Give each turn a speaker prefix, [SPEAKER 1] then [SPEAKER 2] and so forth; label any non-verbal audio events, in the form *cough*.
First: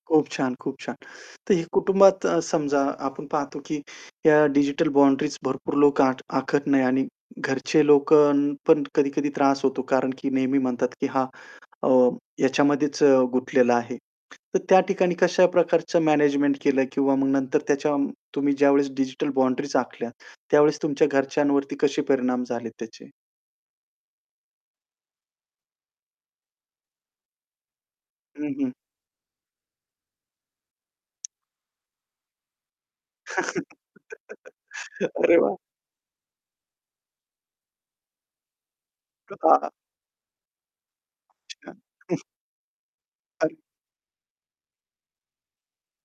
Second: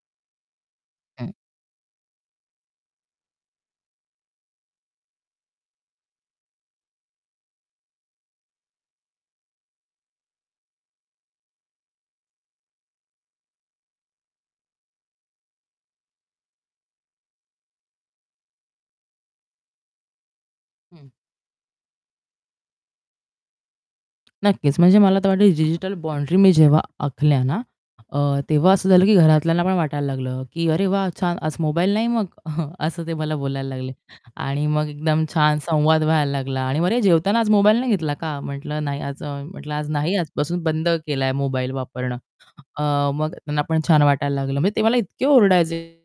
[SPEAKER 1] खूप छान, खूप छान.
[SPEAKER 2] हं.
[SPEAKER 1] तर हे कुटुंबात अ, समजा आपण पाहतो की ह्या डिजिटल बाउंडरीज भरपूर लोक आख आखत नाही आणि घरचे लोकं पण कधी-कधी त्रास होतो. कारण की नेहमी म्हणतात, की "हा अ, ह्याच्यामध्येच गुतलेला आहे." तर त्या ठिकाणी कशा प्रकारचं मॅनेजमेंट केलं किंवा मग नंतर त्याच्या तुम्ही ज्यावेळेस डिजिटल बाउंडरीज आखल्यात त्यावेळेस तुमच्या
[SPEAKER 2] हं.
[SPEAKER 1] घरच्यांवरती कसे परिणाम झाले त्याचे?
[SPEAKER 2] नक्कीच. म्हणजे मला तर वाटेल डिजिटल बाउंड्री मी जेव्हा आखल्या ना अ,
[SPEAKER 1] हं,
[SPEAKER 2] तेव्हा
[SPEAKER 1] हं.
[SPEAKER 2] असं झालं, की घरातल्यांना पण वाटायला लागलं, की "अरे वा! छान, आज मोबाईल नाही मग." *chuckles* असं ते मला
[SPEAKER 1] *laughs*
[SPEAKER 2] बोलायला लागले आणि मग एकदम
[SPEAKER 1] अरे वाह!
[SPEAKER 2] छान संवाद व्हायला लागला आणि मग, "अरे, जेवताना आज मोबाईल नाही घेतला का?" म्हटलं, "नाही, आज" अ,
[SPEAKER 1] *unintelligible*
[SPEAKER 2] म्हटलं, "आज नाही, आजपासून बंद केला आहे मोबाईल
[SPEAKER 1] अच्छा.
[SPEAKER 2] वापरणं."
[SPEAKER 1] *chuckles*
[SPEAKER 2] अ, मग त्यांना
[SPEAKER 1] *unintelligible*
[SPEAKER 2] पण छान वाटायला लागलं. म्हणजे ते मला इतके ओरडायचे